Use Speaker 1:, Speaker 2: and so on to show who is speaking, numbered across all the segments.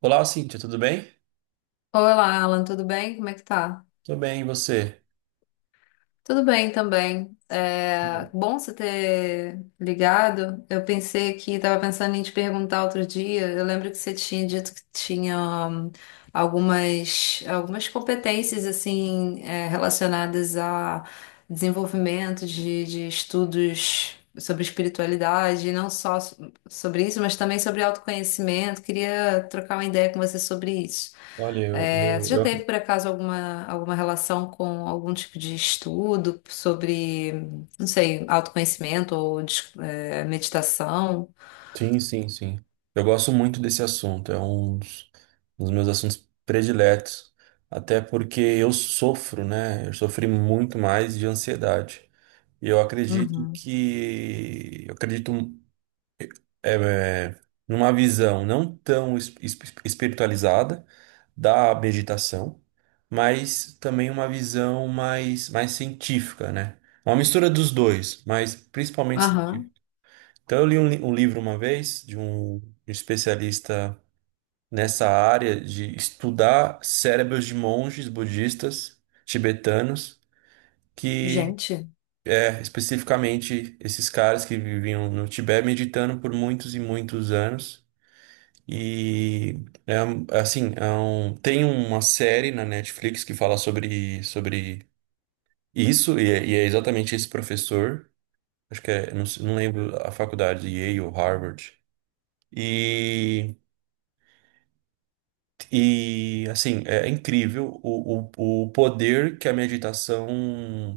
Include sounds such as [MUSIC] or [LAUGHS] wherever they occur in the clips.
Speaker 1: Olá, Cíntia, tudo bem?
Speaker 2: Olá, Alan, tudo bem? Como é que tá?
Speaker 1: Tô bem, e você?
Speaker 2: Tudo bem também. É bom você ter ligado. Eu pensei que estava pensando em te perguntar outro dia. Eu lembro que você tinha dito que tinha hum, algumas competências assim relacionadas a desenvolvimento de estudos sobre espiritualidade, e não só sobre isso, mas também sobre autoconhecimento. Queria trocar uma ideia com você sobre isso.
Speaker 1: Olha,
Speaker 2: Você já teve, por acaso, alguma relação com algum tipo de estudo sobre, não sei, autoconhecimento ou meditação?
Speaker 1: Sim, sim, sim. Eu gosto muito desse assunto, é um dos meus assuntos prediletos, até porque eu sofro, né? Eu sofri muito mais de ansiedade. E eu acredito
Speaker 2: Uhum.
Speaker 1: que... Eu acredito é, é, numa visão não tão espiritualizada, da meditação, mas também uma visão mais científica, né? Uma mistura dos dois, mas principalmente científica.
Speaker 2: Aham.
Speaker 1: Então, eu li um livro uma vez de um especialista nessa área de estudar cérebros de monges budistas tibetanos, que
Speaker 2: Gente,
Speaker 1: é especificamente esses caras que viviam no Tibete meditando por muitos e muitos anos. E é é assim, tem uma série na Netflix que fala sobre isso, e é exatamente esse professor, acho que não lembro a faculdade, Yale ou Harvard. E, e assim, é incrível o poder que a meditação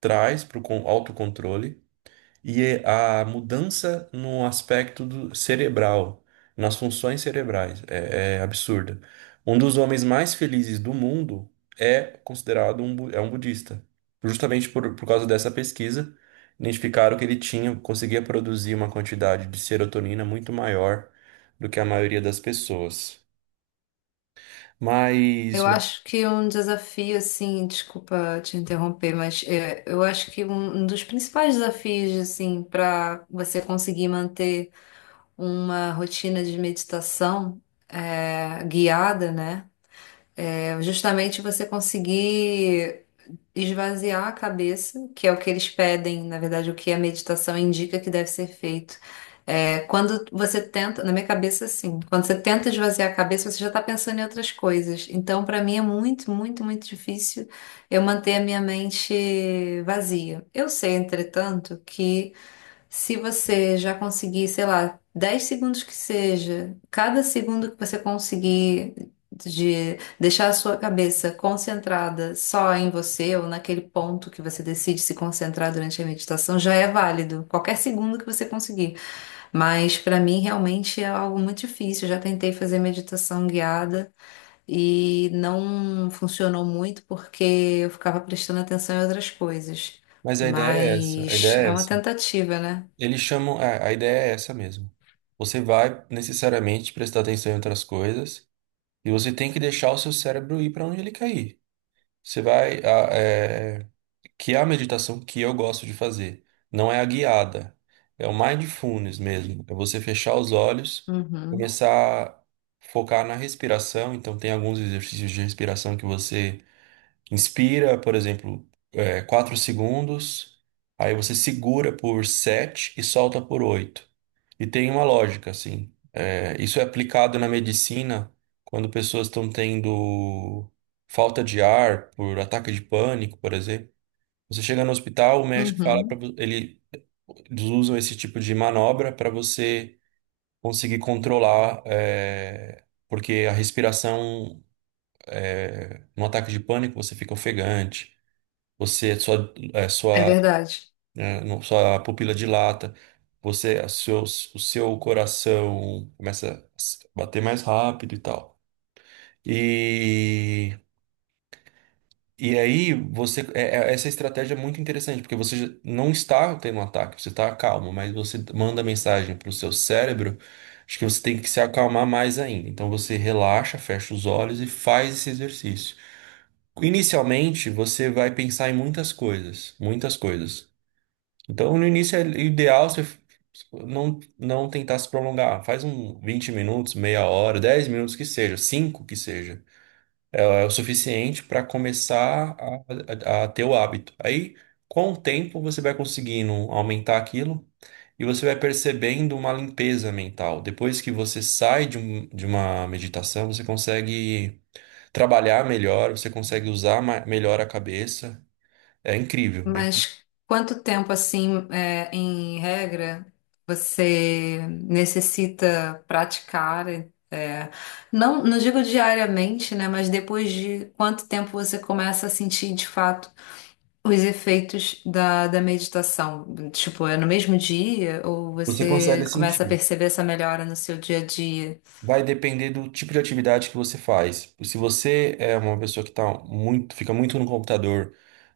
Speaker 1: traz para o autocontrole. E é a mudança no aspecto do cerebral, nas funções cerebrais, absurda. Um dos homens mais felizes do mundo é considerado um budista. Justamente por causa dessa pesquisa, identificaram que ele tinha, conseguia produzir uma quantidade de serotonina muito maior do que a maioria das pessoas. Mas,
Speaker 2: eu acho que um desafio, assim, desculpa te interromper, mas eu acho que um dos principais desafios, assim, para você conseguir manter uma rotina de meditação guiada, né? É justamente você conseguir esvaziar a cabeça, que é o que eles pedem, na verdade, o que a meditação indica que deve ser feito. É, quando você tenta, na minha cabeça, assim, quando você tenta esvaziar a cabeça, você já está pensando em outras coisas. Então, para mim, é muito, muito, muito difícil eu manter a minha mente vazia. Eu sei, entretanto, que se você já conseguir, sei lá, 10 segundos que seja, cada segundo que você conseguir de deixar a sua cabeça concentrada só em você ou naquele ponto que você decide se concentrar durante a meditação, já é válido. Qualquer segundo que você conseguir. Mas para mim realmente é algo muito difícil. Eu já tentei fazer meditação guiada e não funcionou muito porque eu ficava prestando atenção em outras coisas.
Speaker 1: mas a ideia é essa, a
Speaker 2: Mas
Speaker 1: ideia
Speaker 2: é
Speaker 1: é
Speaker 2: uma
Speaker 1: essa.
Speaker 2: tentativa, né?
Speaker 1: Eles chamam, a ideia é essa mesmo. Você vai necessariamente prestar atenção em outras coisas, e você tem que deixar o seu cérebro ir para onde ele quer ir. Você vai. Que é a meditação que eu gosto de fazer. Não é a guiada. É o mindfulness mesmo. É você fechar os olhos,
Speaker 2: Uhum,
Speaker 1: começar a focar na respiração. Então, tem alguns exercícios de respiração que você inspira, por exemplo, 4 segundos. Aí você segura por 7 e solta por 8 e tem uma lógica, assim. É, isso é aplicado na medicina quando pessoas estão tendo falta de ar por ataque de pânico, por exemplo. Você chega no hospital, o médico fala para
Speaker 2: uhum.
Speaker 1: ele. Eles usam esse tipo de manobra para você conseguir controlar, porque a respiração no ataque de pânico você fica ofegante, você sua, é,
Speaker 2: É
Speaker 1: sua
Speaker 2: verdade.
Speaker 1: né? Não só a pupila dilata, o seu coração começa a bater mais rápido e tal. E, e aí, essa estratégia é muito interessante, porque você já não está tendo um ataque, você está calmo, mas você manda mensagem para o seu cérebro, acho que você tem que se acalmar mais ainda. Então você relaxa, fecha os olhos e faz esse exercício. Inicialmente, você vai pensar em muitas coisas, muitas coisas. Então, no início é ideal você não tentar se prolongar. Faz 20 minutos, meia hora, 10 minutos que seja, 5 que seja. É o suficiente para começar a ter o hábito. Aí, com o tempo, você vai conseguindo aumentar aquilo e você vai percebendo uma limpeza mental. Depois que você sai de uma meditação, você consegue trabalhar melhor, você consegue usar melhor a cabeça. É incrível, hein?
Speaker 2: Mas quanto tempo, assim, em regra, você necessita praticar? é, não, não digo diariamente, né? Mas depois de quanto tempo você começa a sentir, de fato, os efeitos da meditação? Tipo, é no mesmo dia ou
Speaker 1: Você
Speaker 2: você
Speaker 1: consegue
Speaker 2: começa a
Speaker 1: sentir.
Speaker 2: perceber essa melhora no seu dia a dia?
Speaker 1: Vai depender do tipo de atividade que você faz. Se você é uma pessoa que tá muito, fica muito no computador,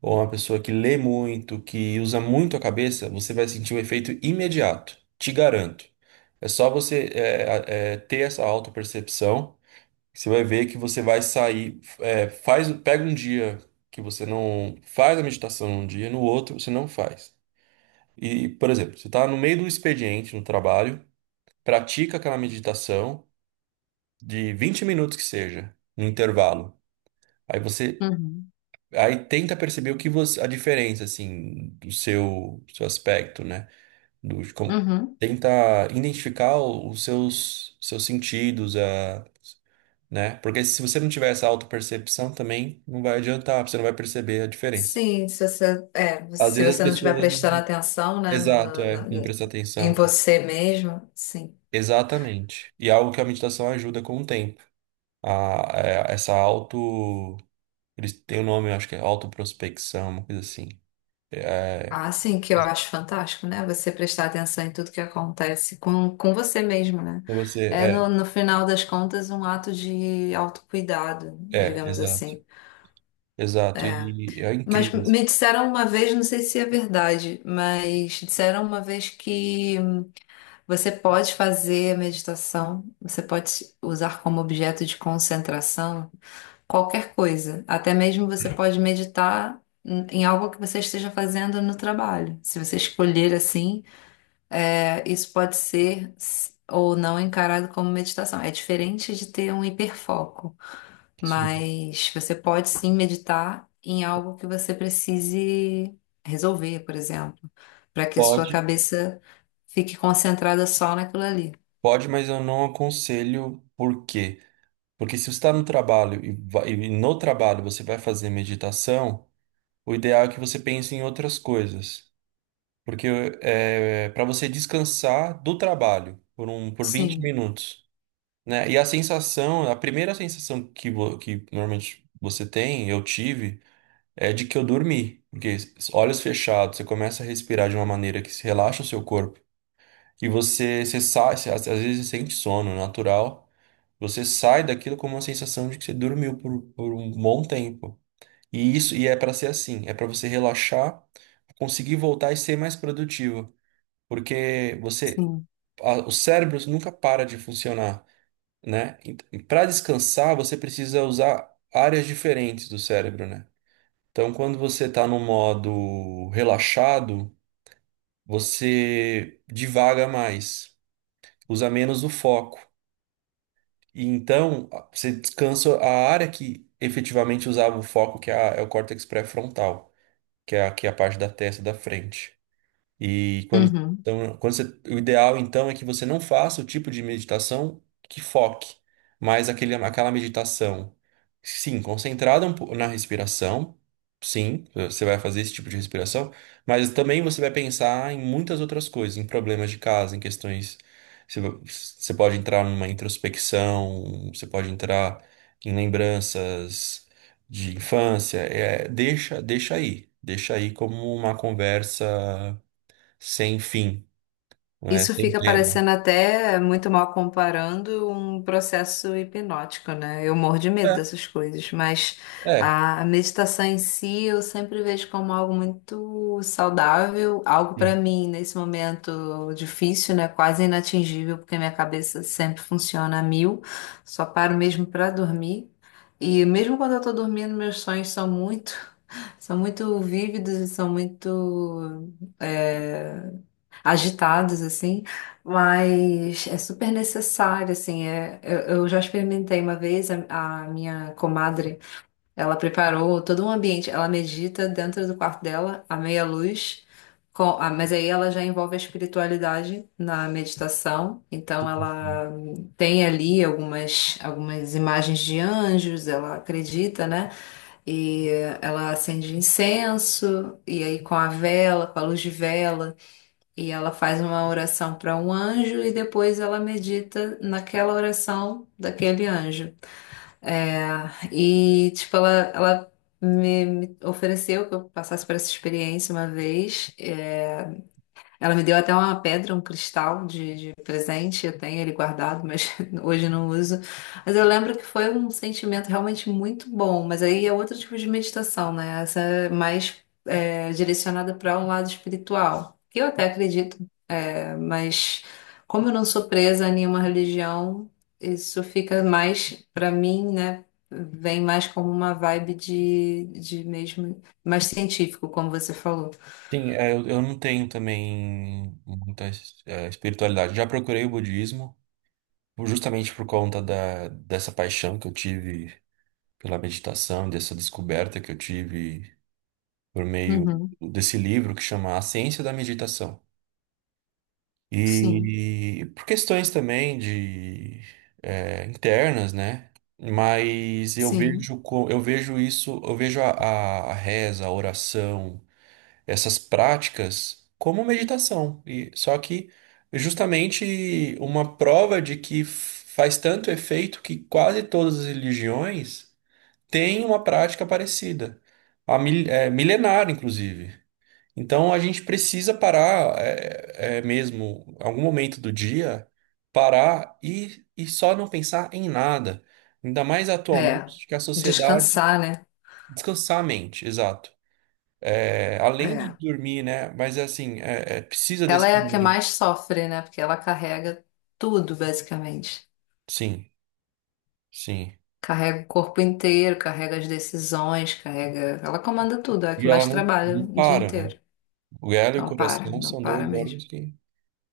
Speaker 1: ou uma pessoa que lê muito, que usa muito a cabeça, você vai sentir o efeito imediato. Te garanto. É só você ter essa autopercepção. Você vai ver que você vai sair. Pega um dia que você não faz a meditação num dia, no outro você não faz. E, por exemplo, você está no meio do expediente no trabalho, pratica aquela meditação de 20 minutos que seja, no intervalo. Aí você
Speaker 2: Uhum,
Speaker 1: aí tenta perceber o que você a diferença assim do seu aspecto, né? Do de como
Speaker 2: uhum.
Speaker 1: Tenta identificar os seus sentidos, a né? Porque se você não tiver essa autopercepção também não vai adiantar, você não vai perceber a diferença.
Speaker 2: Sim, se você,
Speaker 1: Às
Speaker 2: se
Speaker 1: vezes as
Speaker 2: você não estiver
Speaker 1: pessoas
Speaker 2: prestando
Speaker 1: não-
Speaker 2: atenção, né,
Speaker 1: Exato, não
Speaker 2: no-
Speaker 1: prestam
Speaker 2: em
Speaker 1: atenção.
Speaker 2: você mesmo, sim.
Speaker 1: Exatamente. E é algo que a meditação ajuda com o tempo. A, a- essa auto Eles têm o nome, eu acho que é autoprospecção, uma coisa assim. É,
Speaker 2: Ah, sim, que eu acho fantástico, né? Você prestar atenção em tudo que acontece com você mesmo, né?
Speaker 1: você,
Speaker 2: É,
Speaker 1: é,
Speaker 2: no, no final das contas, um ato de autocuidado, digamos
Speaker 1: exato.
Speaker 2: assim.
Speaker 1: Exato,
Speaker 2: É.
Speaker 1: e é
Speaker 2: Mas
Speaker 1: incrível assim.
Speaker 2: me disseram uma vez, não sei se é verdade, mas disseram uma vez que você pode fazer a meditação, você pode usar como objeto de concentração qualquer coisa. Até mesmo você pode meditar em algo que você esteja fazendo no trabalho. Se você escolher assim, é, isso pode ser ou não encarado como meditação. É diferente de ter um hiperfoco,
Speaker 1: Sim,
Speaker 2: mas você pode sim meditar em algo que você precise resolver, por exemplo, para que a sua
Speaker 1: pode,
Speaker 2: cabeça fique concentrada só naquilo ali.
Speaker 1: pode, mas eu não aconselho por quê? Porque se você está no trabalho e no trabalho você vai fazer meditação, o ideal é que você pense em outras coisas. Porque é para você descansar do trabalho por 20
Speaker 2: Sim,
Speaker 1: minutos, né? E a sensação, a primeira sensação que normalmente você tem, eu tive, é de que eu dormi. Porque olhos fechados, você começa a respirar de uma maneira que se relaxa o seu corpo. E você sai. Às vezes você sente sono natural. Você sai daquilo com uma sensação de que você dormiu por um bom tempo. E é para ser assim, é para você relaxar, conseguir voltar e ser mais produtivo. Porque
Speaker 2: sim.
Speaker 1: o cérebro nunca para de funcionar, né? Para descansar, você precisa usar áreas diferentes do cérebro, né? Então, quando você está no modo relaxado, você divaga mais, usa menos o foco. E então, você descansa a área que efetivamente usava o foco, que é o córtex pré-frontal, que é aqui a parte da testa da frente. E quando,
Speaker 2: Uhum.
Speaker 1: então, quando você, o ideal então é que você não faça o tipo de meditação que foque, mas aquela meditação, sim, concentrada na respiração, sim, você vai fazer esse tipo de respiração, mas também você vai pensar em muitas outras coisas, em problemas de casa, em questões. Você pode entrar numa introspecção, você pode entrar em lembranças de infância, deixa aí como uma conversa sem fim, né?
Speaker 2: Isso
Speaker 1: Sem
Speaker 2: fica
Speaker 1: tema.
Speaker 2: parecendo até muito mal comparando um processo hipnótico, né? Eu morro de medo
Speaker 1: É,
Speaker 2: dessas coisas, mas
Speaker 1: é.
Speaker 2: a meditação em si eu sempre vejo como algo muito saudável, algo para
Speaker 1: Sim.
Speaker 2: mim nesse momento difícil, né? Quase inatingível, porque minha cabeça sempre funciona a mil, só paro mesmo para dormir. E mesmo quando eu tô dormindo, meus sonhos são muito, [LAUGHS] são muito vívidos e são muito eh, agitados, assim, mas é super necessário, assim, eu já experimentei uma vez, a minha comadre, ela preparou todo um ambiente, ela medita dentro do quarto dela, à meia luz, com, ah, mas aí ela já envolve a espiritualidade na meditação, então ela tem ali algumas, algumas imagens de anjos, ela acredita, né? E ela acende incenso, e aí com a vela, com a luz de vela, e ela faz uma oração para um anjo e depois ela medita naquela oração daquele anjo. É, e, tipo, ela me ofereceu que eu passasse por essa experiência uma vez. É, ela me deu até uma pedra, um cristal de presente. Eu tenho ele guardado, mas [LAUGHS] hoje não uso. Mas eu lembro que foi um sentimento realmente muito bom. Mas aí é outro tipo de meditação, né? Essa é mais, é, direcionada para um lado espiritual. Que eu até acredito, mas como eu não sou presa a nenhuma religião, isso fica mais, para mim, né? Vem mais como uma vibe de mesmo, mais científico, como você falou.
Speaker 1: Sim, eu não tenho também muita espiritualidade. Já procurei o budismo, justamente por conta dessa paixão que eu tive pela meditação, dessa descoberta que eu tive por meio
Speaker 2: Uhum.
Speaker 1: desse livro que chama A Ciência da Meditação.
Speaker 2: Sim,
Speaker 1: E por questões também de internas, né? Mas
Speaker 2: sim.
Speaker 1: eu vejo isso, eu vejo a reza, a oração, essas práticas como meditação. E só que justamente uma prova de que faz tanto efeito que quase todas as religiões têm uma prática parecida, milenar, inclusive. Então a gente precisa parar, mesmo, algum momento do dia, parar e só não pensar em nada. Ainda mais
Speaker 2: É,
Speaker 1: atualmente que a sociedade.
Speaker 2: descansar, né?
Speaker 1: Descansar a mente, exato. É, além de
Speaker 2: É.
Speaker 1: dormir, né? Mas é assim, precisa desse
Speaker 2: Ela é a que
Speaker 1: momento.
Speaker 2: mais sofre, né? Porque ela carrega tudo, basicamente.
Speaker 1: Sim, sim.
Speaker 2: Carrega o corpo inteiro, carrega as decisões, carrega. Ela comanda tudo, é a que
Speaker 1: E ela
Speaker 2: mais
Speaker 1: não,
Speaker 2: trabalha
Speaker 1: não
Speaker 2: o dia
Speaker 1: para, né?
Speaker 2: inteiro.
Speaker 1: O ela e o
Speaker 2: Não para,
Speaker 1: coração
Speaker 2: não
Speaker 1: são dois
Speaker 2: para mesmo.
Speaker 1: órgãos que,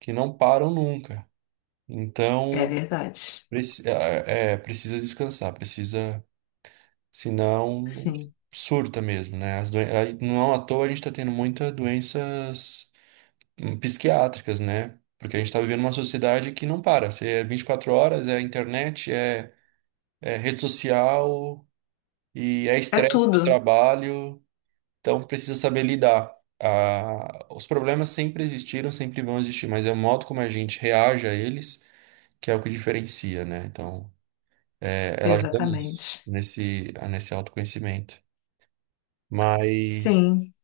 Speaker 1: que não param nunca.
Speaker 2: É
Speaker 1: Então,
Speaker 2: verdade.
Speaker 1: precisa descansar, precisa. Senão,
Speaker 2: Sim.
Speaker 1: surta mesmo, né? Não é à toa a gente está tendo muitas doenças psiquiátricas, né? Porque a gente está vivendo uma sociedade que não para. Se é 24 horas, é internet, rede social e é
Speaker 2: É
Speaker 1: estresse do
Speaker 2: tudo.
Speaker 1: trabalho. Então, precisa saber lidar. Ah, os problemas sempre existiram, sempre vão existir, mas é o modo como a gente reage a eles que é o que diferencia, né? Então, ela ajuda nisso,
Speaker 2: Exatamente.
Speaker 1: nesse autoconhecimento. Mas.
Speaker 2: Sim.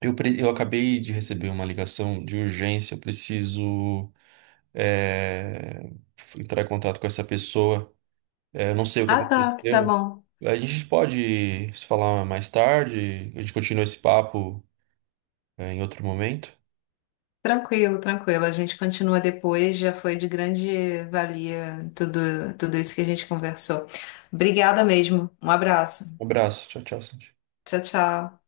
Speaker 1: Eu acabei de receber uma ligação de urgência, eu preciso eh, entrar em contato com essa pessoa. Eu não sei o que
Speaker 2: Ah, tá. Tá
Speaker 1: aconteceu.
Speaker 2: bom.
Speaker 1: A gente pode se falar mais tarde, a gente continua esse papo, em outro momento.
Speaker 2: Tranquilo, tranquilo. A gente continua depois. Já foi de grande valia tudo, tudo isso que a gente conversou. Obrigada mesmo. Um abraço.
Speaker 1: Um abraço, tchau, tchau, Sandy.
Speaker 2: Tchau, tchau.